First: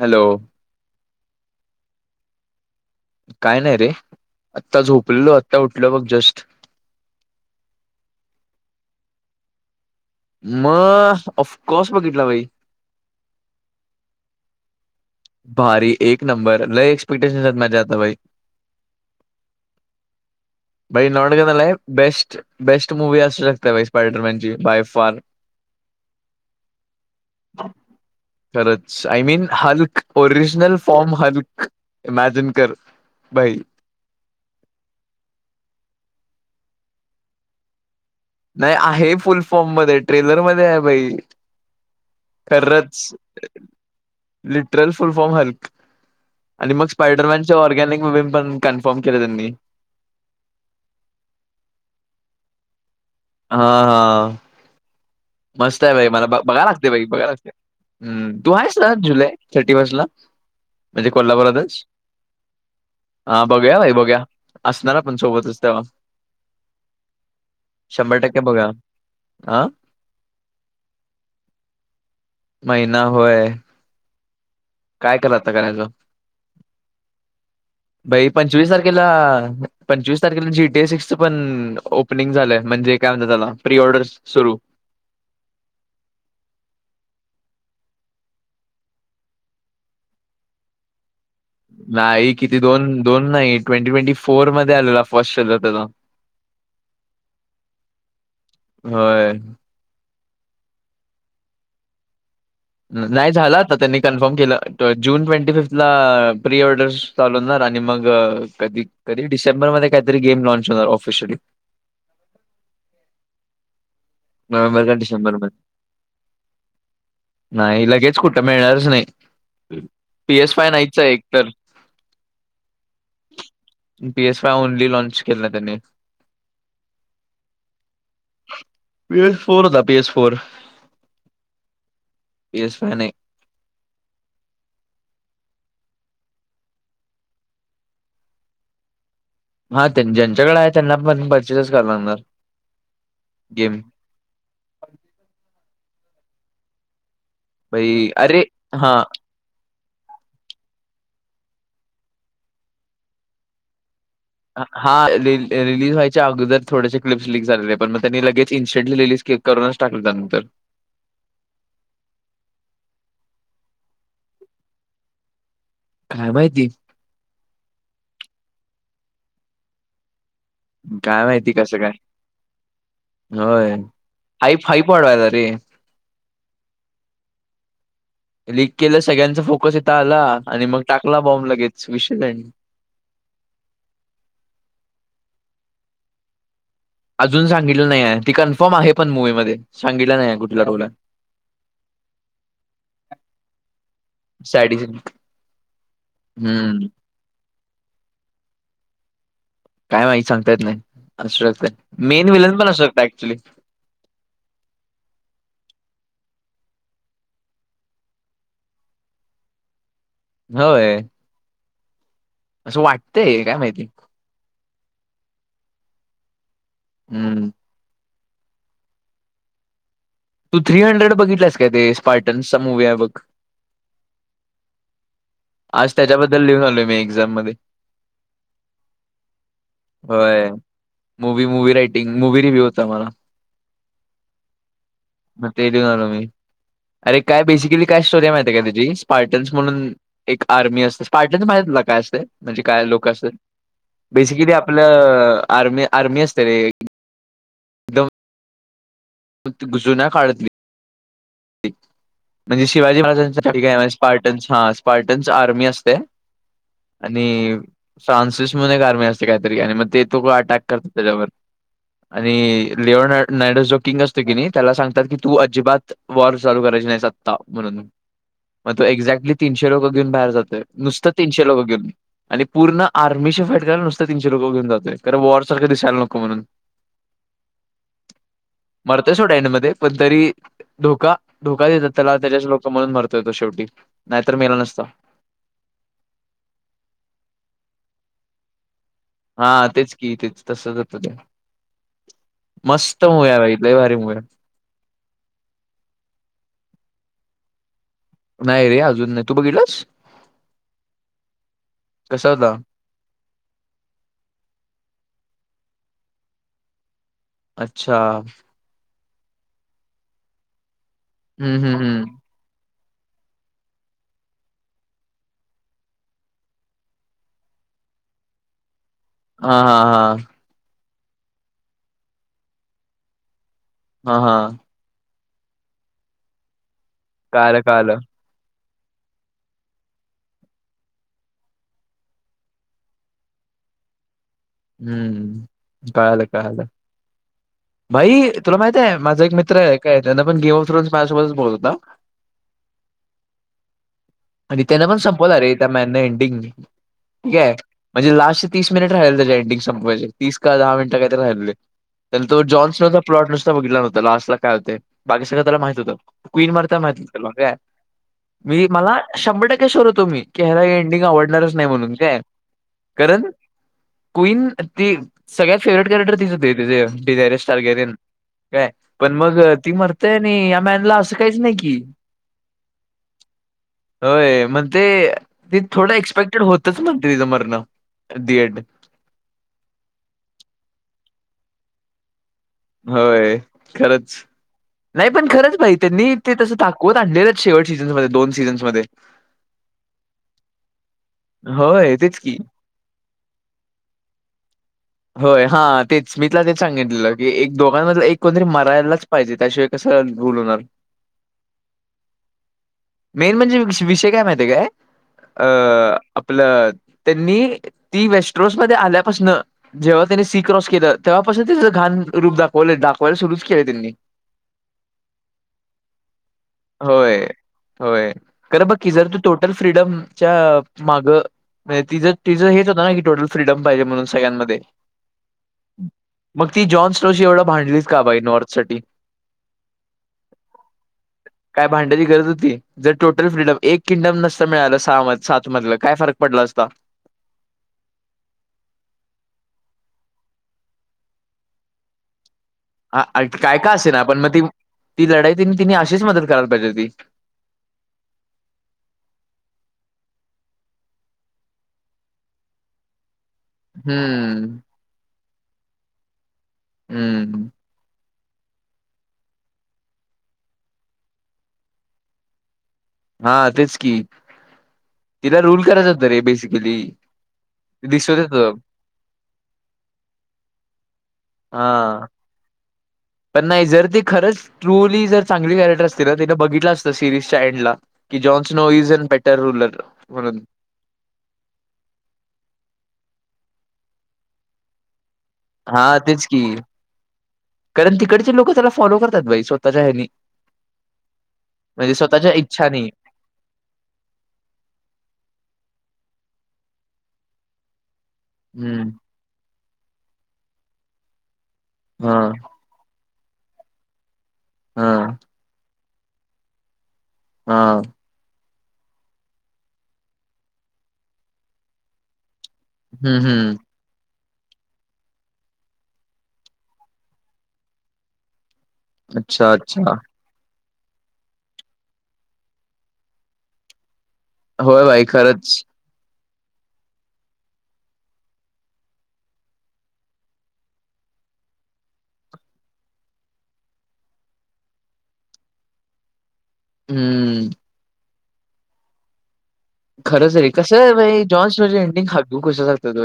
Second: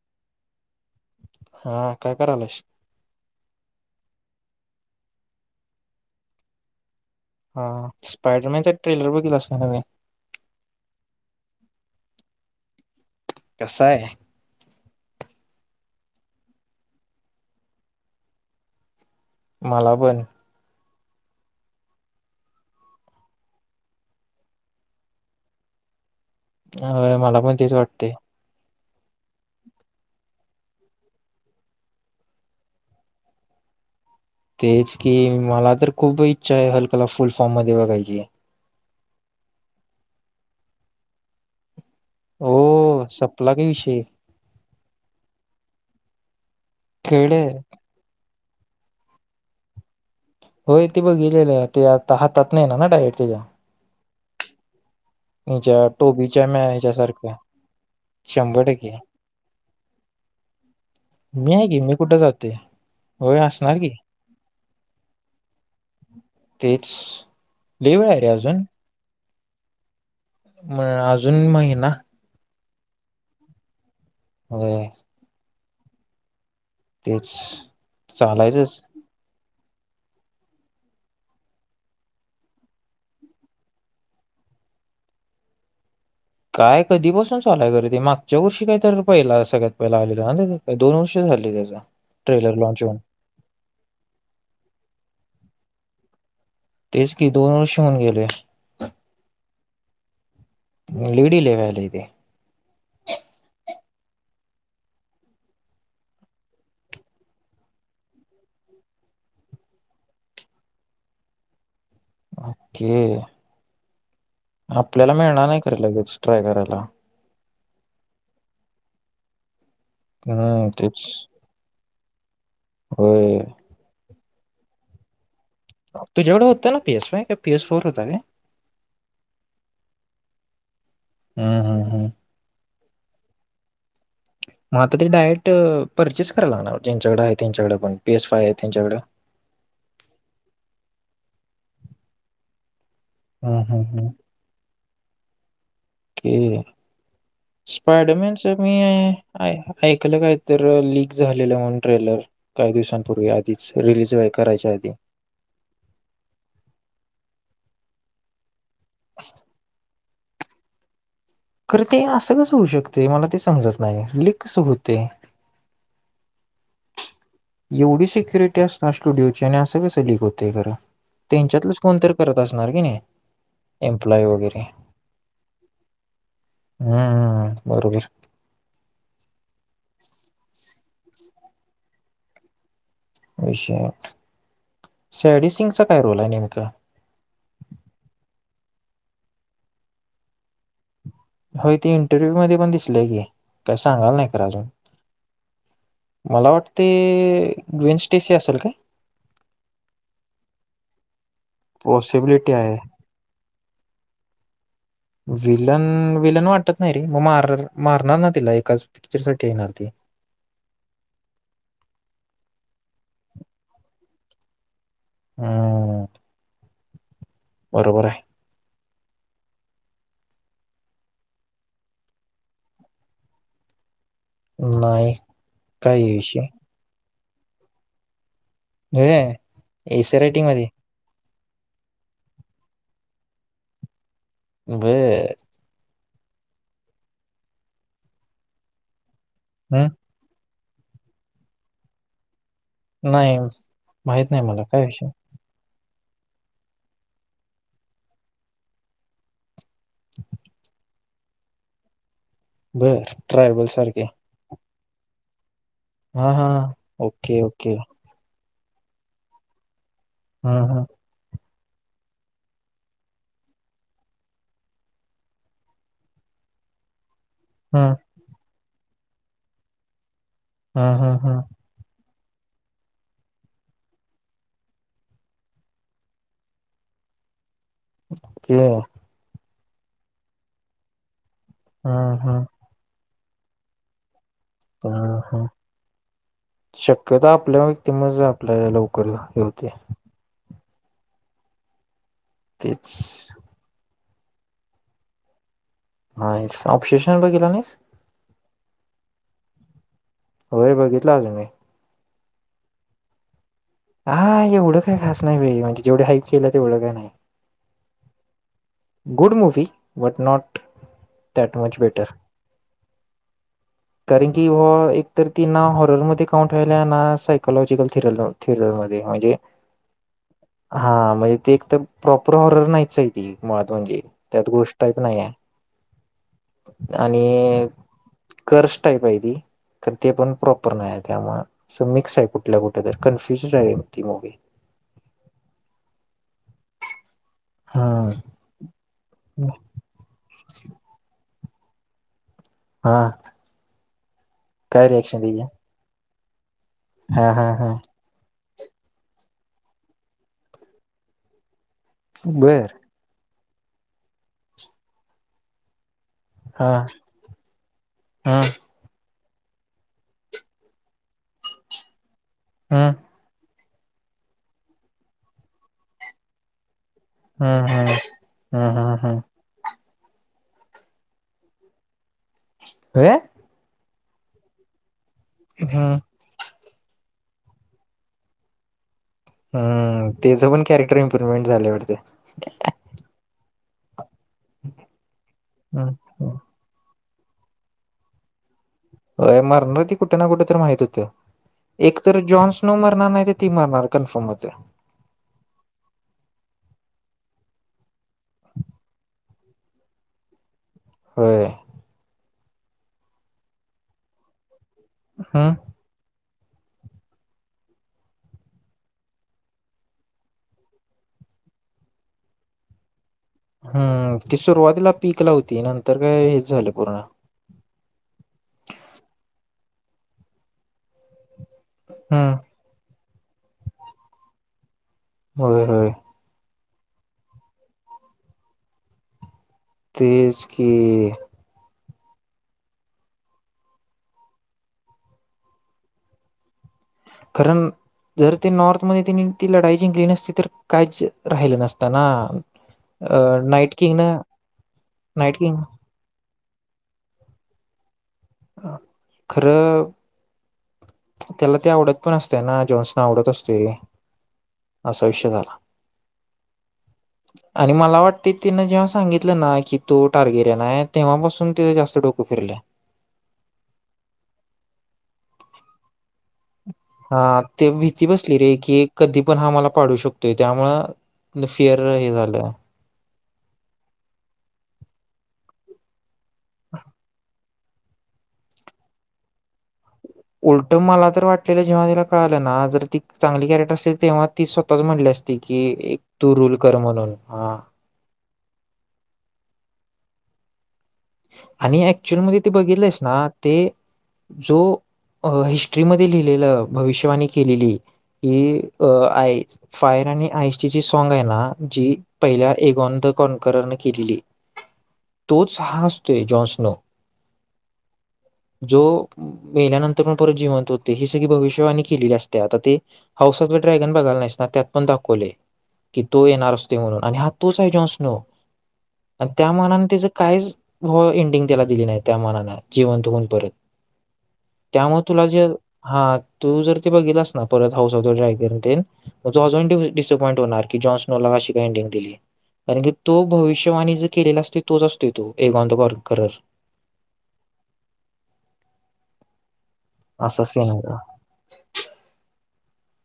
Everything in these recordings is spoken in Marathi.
हॅलो हा काय करालाश? काय नाही रे आत्ता झोपलेलो आता उठल बघ जस्ट हा स्पायडरमॅनचा एक ट्रेलर बघितला काय नवीन मग अ ऑफकोर्स बघितला भाई - कसा य भारी एक नंबर लय एक्सपेक्टेशन मजता भाई मला पण बाई नॉट गदल आहे बेस्ट बेस्ट मुूवी असू शकते बा स्पायडरमॅनची बाय फार - अ मला पण तेच वाटते. खरंच आय मीन हा look original form Hulk imagine कर भाई तेच की मला तर खूप इच्छा आहे हलकला फुल फॉर्म मध्ये बघायची. नाही आहे फुल फॉर्म मध्ये ट्रेलर मध्ये आहे भाई हो खरच सपला की विषय लिटरल फुल फॉर्म हलक आणि मग खेळ स्पायडरमॅनचे आहे. ऑर्गॅनिक विबम पण कन्फर्म केले त्यांनी हो ते बघ गेलेले ते आता हातात नाही ना डायरेक्ट. त्याच्या हा हा. मस्त हिच्या आहे बाई मला टोबीच्या बघाय म्या लागते बाई बघायला ह्याच्यासारख्या लागते. हम्म तू शंभर आहे टक्के सर जुलै थर्टी फर्स्ट ला. म्हणजे मी आहे की कोल्हापुरातच. मी कुठं जाते होय हा असणार बघया की भाई बघया असणार पण सोबतच तेव्हा. तेच लयीत वेळ आहे रे अजून. आ म अजून महिना. महिना होय. होय. करायच तेच भाई पंचवीस चालायचंच तारखेला पंचवीस तारखेला जीटीए सिक्स पण ओपनिंग झालंय म्हणजे काय म्हणत त्याला प्री ऑर्डर सुरू. [inaudible] काय कधी बसून चालाय खरं ते मागच्या वर्षी काय तर पहिला सगळ्यात पहिला आलेलं दोन वर्ष झाली त्याचा नाही ट्रेलर किती लॉन्च दोन होऊन दोन नाही ट्वेंटी ट्वेंटी फोर मध्ये आलेला फर्स्ट त्याचा. तेच की दोन वर्ष होऊन गेले. होय लिडी ललेवाला तेे. न- नाही झाला आता त्यांनी कन्फर्म केलं जून ट्वेंटी फिफ्थ ला प्री ऑर्डरस चालूणार आणि मग कधी कधी डिसेंबरमध्ये काहीतरी गेम लँच होणार ऑफिशयली. अ ओके. नोव्हेंबर का आपल्याला मिळणार डिसेंबरमध्ये नाही खरं लगेच ट्राय करायला. नाही लगेच कुठं मिळणारच नाही पी एस हम्म फाय नाहीच तेच एक तर. होय. P S five only launch तुझ्याकढं होतं ना पीएस फय का पीएस फोर होता काय? पी एस फोर होता पी एस फोर. हम्म हम्म हम्म. पी एस फने नाही. म आता तेरी डायरेट परचेस करा लागणार ज्यांच्याकड आहे त्यांच्याकडे पण पी एस फाय आहे त्यांच्याकडं. हा त्यां ज्यांच्याकडे आहे त्यांना पण परचेसच कर लागणार. हम्म गेम हम्म हम्म. भाई अरे स्पायडरमॅनच मी हा आहे. ऐकलं काय तर लीक झालेलं म्हणून ट्रेलर काही दिवसांपूर्वी आधीच रिलीज करायच्या आधी. हा रिलीज व्हायच्या अगोदर थोडेसे क्लिप्सलीक झालेले पण मग त्यांनी लगेच इन्स्टंटली रिली स् क करूनचं टाकता नंतर. खरं ते असं कसं होऊ शकते मला ते समजत नाही लीख कसं होते. काय माहिती. एवढी सेिक्युरिटी असणार स्टुडिओची आणि असं स अलीक होत. ते काय माहिती त्यांच्यातलंच कसं काय कोणतरी करत असणार की नाही. होय एम्प्लॉय हाई हाई पडवाय ला रे. हम्मम्म बरोबर. लिक केलं सगळ्यांचा फोकस इथ आला आणि मग टाकला बॉम्ब लगेच विशेल. विषय शॅडी सिंगचा काय रोल आहे नेमका. अजून सांगितलं नाही आहे ती कन्फर्म आहे पण मूवी मध्ये सांगितलं नाही आहे कुठेला रोल आहे. होय ते इंटरव्ह्यू मध्ये पण दिसलेय की काय सांगाल नाही खरं अजून. सॅडी मला वाटते हम्म गविनस टीस असेल काय? काय माही सांगता येत नाही असू शकत मेन पॉसिबिलिटी विलन पण आहे. असू शकत ऍक्चुली. विलन विलन वाटत नाही रे मग मार मारणार ना तिला एकाच पिक्चर साठी येणार ती. होय. असं वाटतय, काय माहिती? हम्म. हम्म बरोबर आहे. तू थ्री हंड्रेड बघितलास काय, ते स्पार्टन्सचा मुूवी आहे बघ? नाही. आज काय आहे त्याच्याबद्दल विषय लिहून आलोय मी एक्झाम मध्ये [unintelligible] एसे रायटिंग होय वाणी movie movie writing movie review होता आम्हाला. बर मग ते लिहुन आलो मी, अरे काय बेसिकली काय स्टोरी आहे माहिती आहे का तेझी? पार्टन्स म्हणून हम्म, एक आर्मी असते, पार्टन्स माहितय तुला काय असतय? म्हणजे काय लोक असल, नाही माहित नाही बेसिकली मला काय विषय आपलं आर्मी आर्मी असते रे, एकदम जुन्या काळातली म्हणजे शिवाजी बर ट्रायबल महाराजांच सारखे स्पार्टन्स हा स्पार्टन्स आर्मी असत हा हा ओके आणि ओके फ्रानसिस अजून एक आर्मी असते काहीतरी, आणि मग ते दोघ अटॅक हम्म हम्म करतो त्याच्यामध्ये आणि लिओ नायडस जो किंग असतो की नाही त्याला सांगतात की तू अजिबात वॉर चालू करायची नाही सत्ता, म्हणून मग तो एक्झॅक्टली तीनशे लोक घेऊन बाहेर जातो. हम्म हम्म नुसतं हम्म हम्म. तीनशेला लोग आणि पूर्ण आर्मीशी हारायला नुसतं तीनशे लोक घेऊन जातय, कारण वॉर सारख दिसायला नको म्हणून [inaudible] ओके मरतय सोड एन्ड मध्ये, पण तरी धोका धोका देतात त्याला, हम्म त्याचेच हम्म लोक म्हणून मरतोय तो शेवटी नाही तर शक्यता आपल्या व्यक्तीमध्ये आपल्या लोक हा तेच की तेच तसच होत ते, तेच मस्त मुव्हि आहे लय भारी मुव्हि आहे. [unintelligible] [inaudible] हा येस. ओपसेशन्सला गेला नाहीस? नाही रे अजून नाही तू बघितलास व्हय बघितला आज मी. कसा होता? हा एवढं काही खास नाही [unintelligible] म्हणजे जेवढे हाईड केलं तेवढं काही नाही. अच्छा. Good movie but not that हं, हं, मच बेटर. हं. कारण की व, एकतर ती ना हॉररमध्ये काउंट व्हायल्या, ना सायकोलॉजिकल थिरल थिरल मध्ये हा. हा. हा हा म्हणजे ते एक तर प्रॉपर हॉरर नाहीच आहे ती, मुळात म्हणजे हां, त्यात हां. घोस्ट टाईप नाही आहे. कळालं, आणि कळालं. कर्स टाईप आहे ती. कारण ते पण प्रॉपर नाही, त्यामुळे अस मिक्स आहे कुठल्या कुठे तर कन्फ्युजड आहे, बघ ती मुव्ही हम्म, कळाल कळाल. हा भाई तुला माहित आहे, माझा एक मित्र आहे काय त्यांना पण [unintelligible] माझ्या सोबतच बोल [unintelligible] [inaudible] हा. आणि त्यांन काय पण रिएक्शन संपवला दिली रे त्या मॅन न एंडिंग, हा हा ठीके हा म्हणजे लास्ट तीस मिनिट राहिल त्याच एंडिंग संपवायचे, तीस का दहा मिनट काही तरी राहिलेले आणि तो बर जॉनसन पलॉट नुस बघितला नव्हंता, लास्ट ला काय होते, बाकी सगळ त्याला माहित होतं. क्वीन हा मरते माहित होत त्याला काय, हा मी मला शंभर टक्के शुअर होतो, मी की ह्याला एंडिंग आवडणारच नाही म्हणून काय, हा कारण क्वीन ती सगळ्यात फेवरेट कॅरेक्टर तीच ते हम्म हम्म तिचे [unintelligible] हम्म काय हम्म पण हम्म मग ती मर ते नाही ह्यामॅनला असं काहीच नाही की ह होय मग ते ते हम्म थोडं एक्सपेक्टेड होत तस म्हणते तिच मरन दि एन्ड हम्म त्याचं पण कॅरेक्टर इम्प्रुवमेंट झालय वाटतं होय खरच नाही पण खरंच भाई हम्म त्यांनी ते हम्म. तस दाखवत [unintelligible] शेवट सीझनसमध्ये दोन सीझन् मध्ये. अ मरणार ती कुठे ना कुठे तरी माहित होत. होय एक तेच तर की जॉन्सनो मरणार नाही तर ती मरणार कन्फर्म मते. होय हां तेच मी तिला तेच सांगितलेलं की एक दोघांमध एक कोणतरी मरायलाच पाहिजे त्याशिवाय कस ह बुोलून होय मेन म्हणजे विषय काय माहिती आहे काय हम्म अं आपलं त्यांनी ती वेस्ट रोस मध्ये आल्यापासन. जेव्हा त्यानी सी क्रॉस केलं तेव्हापासून त्याच घाण रूप दाखवलेाखव. हम्म ती सुरुवातीला पीक लावती नंतर काय हेच झालं पुन्हा. होय होय खरं बघकी जर तू टोटल फ्रीडमच्या माग. म्हणजे तिं हम्म. तिझं हेच होतं ना की टोटल फ्रीडम पाहिजे म्हणून सगळ्यांमध्ये. होय होय. मग ती जॉन स्ट्रोशी एवढं भांडलीच का बाई नॉर्थ साठी. तेज की भांड्याची गरज होती जर टोटल फ्रीडम एक किंगडम नसत मिळाला सहा सात मधलं काय फरक पडला असता. कारण जर ते नॉर्थ मध्ये त्यांनी ती लढाई जिंकली नसती तर काहीच राहिलं नसत ना. ह अ काय नाईट काय असे किंग ना न पण मग ती ती लढाय नाईट त किंग तिने अशीच मदत कर. करायला पाहिजे होती अ खरं त्याला ती आवडत पण असत्या ना जॉन्सना आवडत असते हम्म असा विषय झाला. हम्म आणि मला वाट ते तिनं जेव्हा सांगितलं ना की तो टार्गेरिय ना आहे तेव्हापासून तिथ जास्त डोकं फिरलंय. हा तेच की तिला रूल करायचो. हा ते भीती दिसत बसली रे होत की कधी पण हा मला पाडू शकतोय त्यामुळ. फियर हा हे झालंय. पण नाही जर ती खरंच ट्रुली जर चांगली कॅरेक्टर असते ना त्यािने बघितलं असतं सिरीजच्या एंडला. कि Jon Snow is an better ruler. उलट मला तर वाटलेल्या जेवनीला कळालं ना जर ती चांगली कॅरेक्टर असते तेव्हा ती स्वतःच म्हणली असती की हा एक तेच तू की रुल कर म्हणून ह. कारण तिकडचे लोक त्याला फॉलो करतात बाई स्वतःच्या हेनि. आणि ऍक्चुल मध्ये ते इच्छानी बघितलंस ना ते जो हिस्ट्रीमध्ये. भष के हम्म फा सॉग आहे ना जी हा पहिल्या एकगोंद कनकरने केलेली हा तोच हासतोय जॉन्सनो हा जो मेल्यानंतर पण परत जिवंत होते ही सगळी भविष्यवाणी केलेली असते ते आता ते हम्म हाऊसऑफ हम्म द ड्रॅगन बघाला नाही त्यात पण दाखवले की तो येणार असते म्हणून आणि हा तोच आहे जॉन्स नो अच्छा त्या मनाने अच्छा त्याचं काय व एंडिंग त्याला दिली नाही त्या मनान जिवंतऊन परत होय त्यामुळे बाई तुला जे खरंच हा तू जर ते बघलास ना परत हाऊस ्राय करूनन अजून डसअपॉईंट होणार की जॉननोला ंग दि कारण की तो भविष्यवाणी ज केलेला असते तोच असते तो [unintelligible] करल. हम्म असा खरंतरी सीन कसं आहे तो. बा जॉन्स एंडिंग हाब कसं लागत त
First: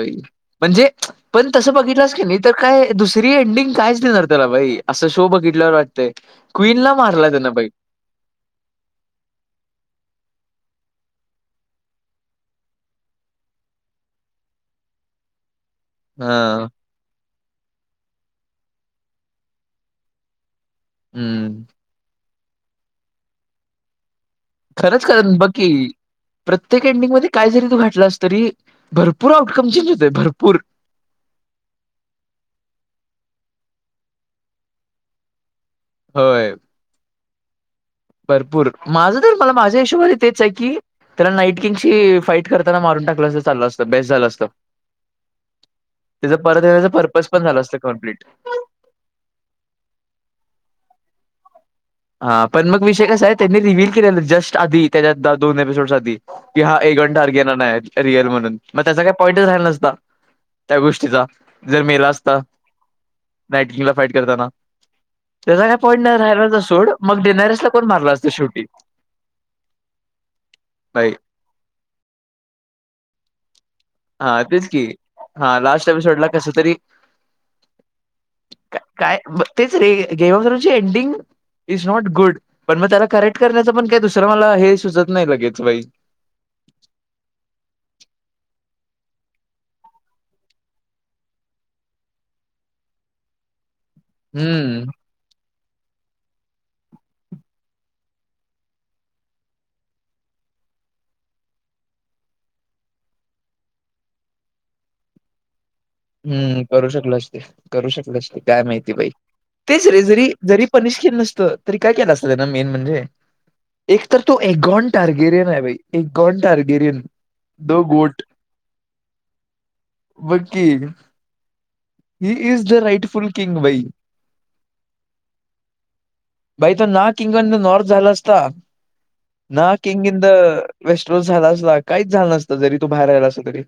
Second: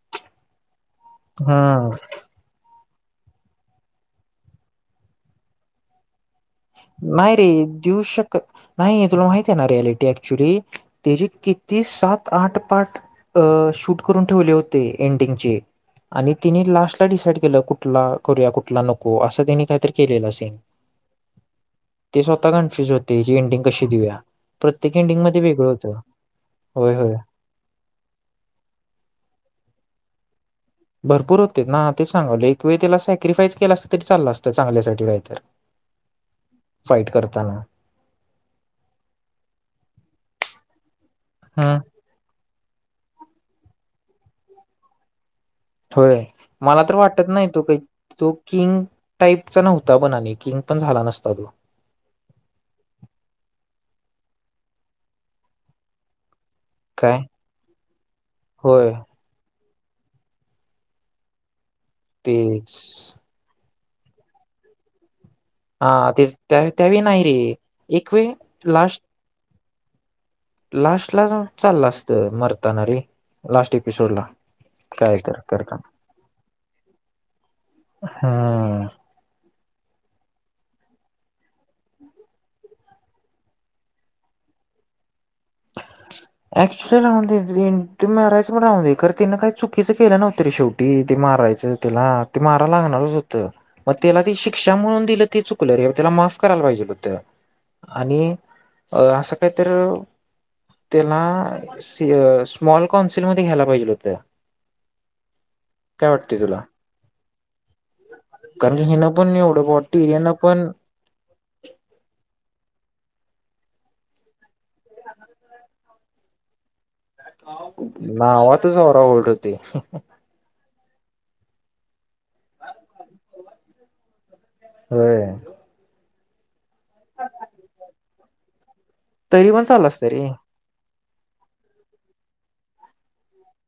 म्हणजे. पण तसं हम्म. बघितलास कणी तर काय दुसर त्री एंडिंग कायच देणार त्याला बाई असं शो बघितल्यावर वाटतंय क्वीनला मारला नाही रे त्यानं बाई देऊ शक नाही तुला माहित आहे ना रियालिटी ऍक्च्युली तेचे किती सात आठ पाठ अ शूट करून ठेवले होते एंडिंगचे आणि तिने हां, लास्टला िसाईड के कुठला करूया कुठला नको असं त्यांनी काहीतरी केलेला सेन हम्म ते स्वतः कन्फ्युज होते जी एंटिंग कशी देऊया प्रत्येक खरंच एंडिंग खर मध्ये वेगळं बाकी होतं प्रत्येक होय होय एंडिंगमध्येध्ये काय जरी तू घाटला अस तरी भरपूर आउटकम चेंज होतय भरपूर भरपूर होते ना ते सांगवलं एक वेळी त्याला सॅक्रिफाईस केलं असत तरी चाललं असतं चांगल्यासाठी काहीत तर होय ताना भरपूर माझं तर मला माझ्या हिशोबाने तेच आहे की त्याला नाईट हम्म किंगची फाईट करताना मारून टाकलं अस चाललं असतं बेस्ट झालं असतं होय त्याचं परत मला येण्याचा तर पर्पज वाटत पण नाही झालं तो असतं काही कंप्लीट. तो किंग टाईपचा नव्हता बनाली किंग पण झाला नसता तो हा पण मग विषय कसा आहे त्यांनी रिव्हहील केलेला जस्ट आधी त्याच्या दोन एपिसोडस आधी कि हा एक घंट काय अर्गेन नाही रियल म्हणून मग होय त्याचा काही पॉईंटच राहिला नसं त्या गोष्टीचा जर मेला असत तेच नाट क त्या हा तेच का त्या त्यावेळी मग नाही रे डिनरस ला कोण मारला एक असत वेळ शेवटी बाई लास्ट ला चालला असत मरतानाे लास्ट एपिसोडला हा तेच कि काय तर हा लास्ट एपिसोड ला कस तरी हा काय तेच रे गेमऑसची एंडिंग इस नॉट गुड पण मग त्याला करेक्ट करण्याचं पण काय दुसरं मला हे सुजत अक्चुली राह तु मरायच राह दे तिनं काही चुकीचं केलं नव्हतरी शेवटी ते मारायचं त्याला ते मारा लागणारच होतं मग त्याला त शिक्षा हम्म म्हणून दिलं ते च कुलर त्याला माफ करायला पाहिजेल होत आणि असं काय तर त्याला स्मॉल काउन्सिलमध्येध्ये घ्यायला पाहिजे होत्या अआआइतत हम्म करू शकलोच ते करू शकलच ते काय कारण की माहिती बाई हिनं पण एवढं तेच रे जरी बॉटीरियानं जरी पण पनिश केलं नसतं तरी काय केलं असतं त्यांना मेन म्हणजे एक तर तो एकगॉन टार्गेरियन आहे बा एक गॉन टार्गेरियन दो गोट नावातच होरा उलट होते बघ की he is the rightful king वई हो बाई त ना किंग नॉर्थ झाला असता तरी पण ना चालू किंग असतं इन रे द वेस्ट झाला अस काहीच झालं नसत जरी तू बाहेरयला अस तरी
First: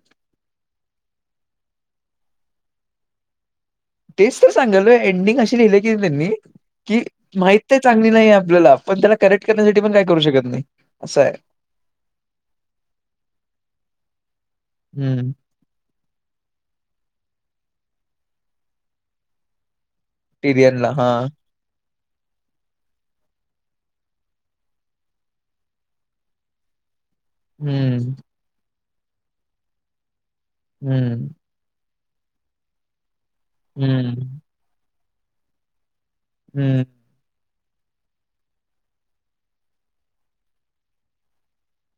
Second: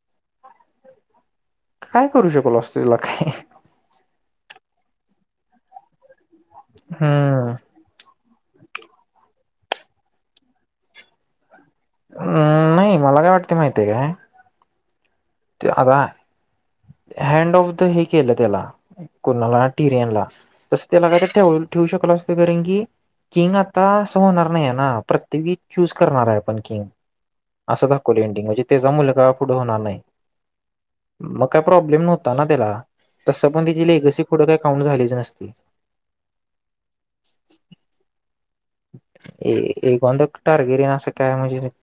काय करू शकल असत तिला काय तेच तर सांगाल एंडिंग अशी लिहिले की त्यांनी कि हम्म माहित ते चांगली नाही आप पण त्याला करेक्ट करण्यासाठी पण काय करू शकत नाही असं आहे हम् नाही मला काय वाटते माहितीय का हम्म आता हँड ऑफ द हे केलं त्याला कणाला टिरियन ला तस टिरियनला ते हा लगाये ठेवू शकल अस करंगी किंग आता असं होणार नाहीय ना प्रत्येकी चूज करणार आहे पण किंग असं हम्म दाखवलं एंडिंग म्हणजे त्याचा मुल का पुढं होणार नाही हम्म मग काय प्रॉब्लेम नव्ह त्याला तस पण तिची हम्म एकस फोटं काही काउंट झालेच नसती हम्म ए एक गंधक टारगिरी न असं काय म्हणजे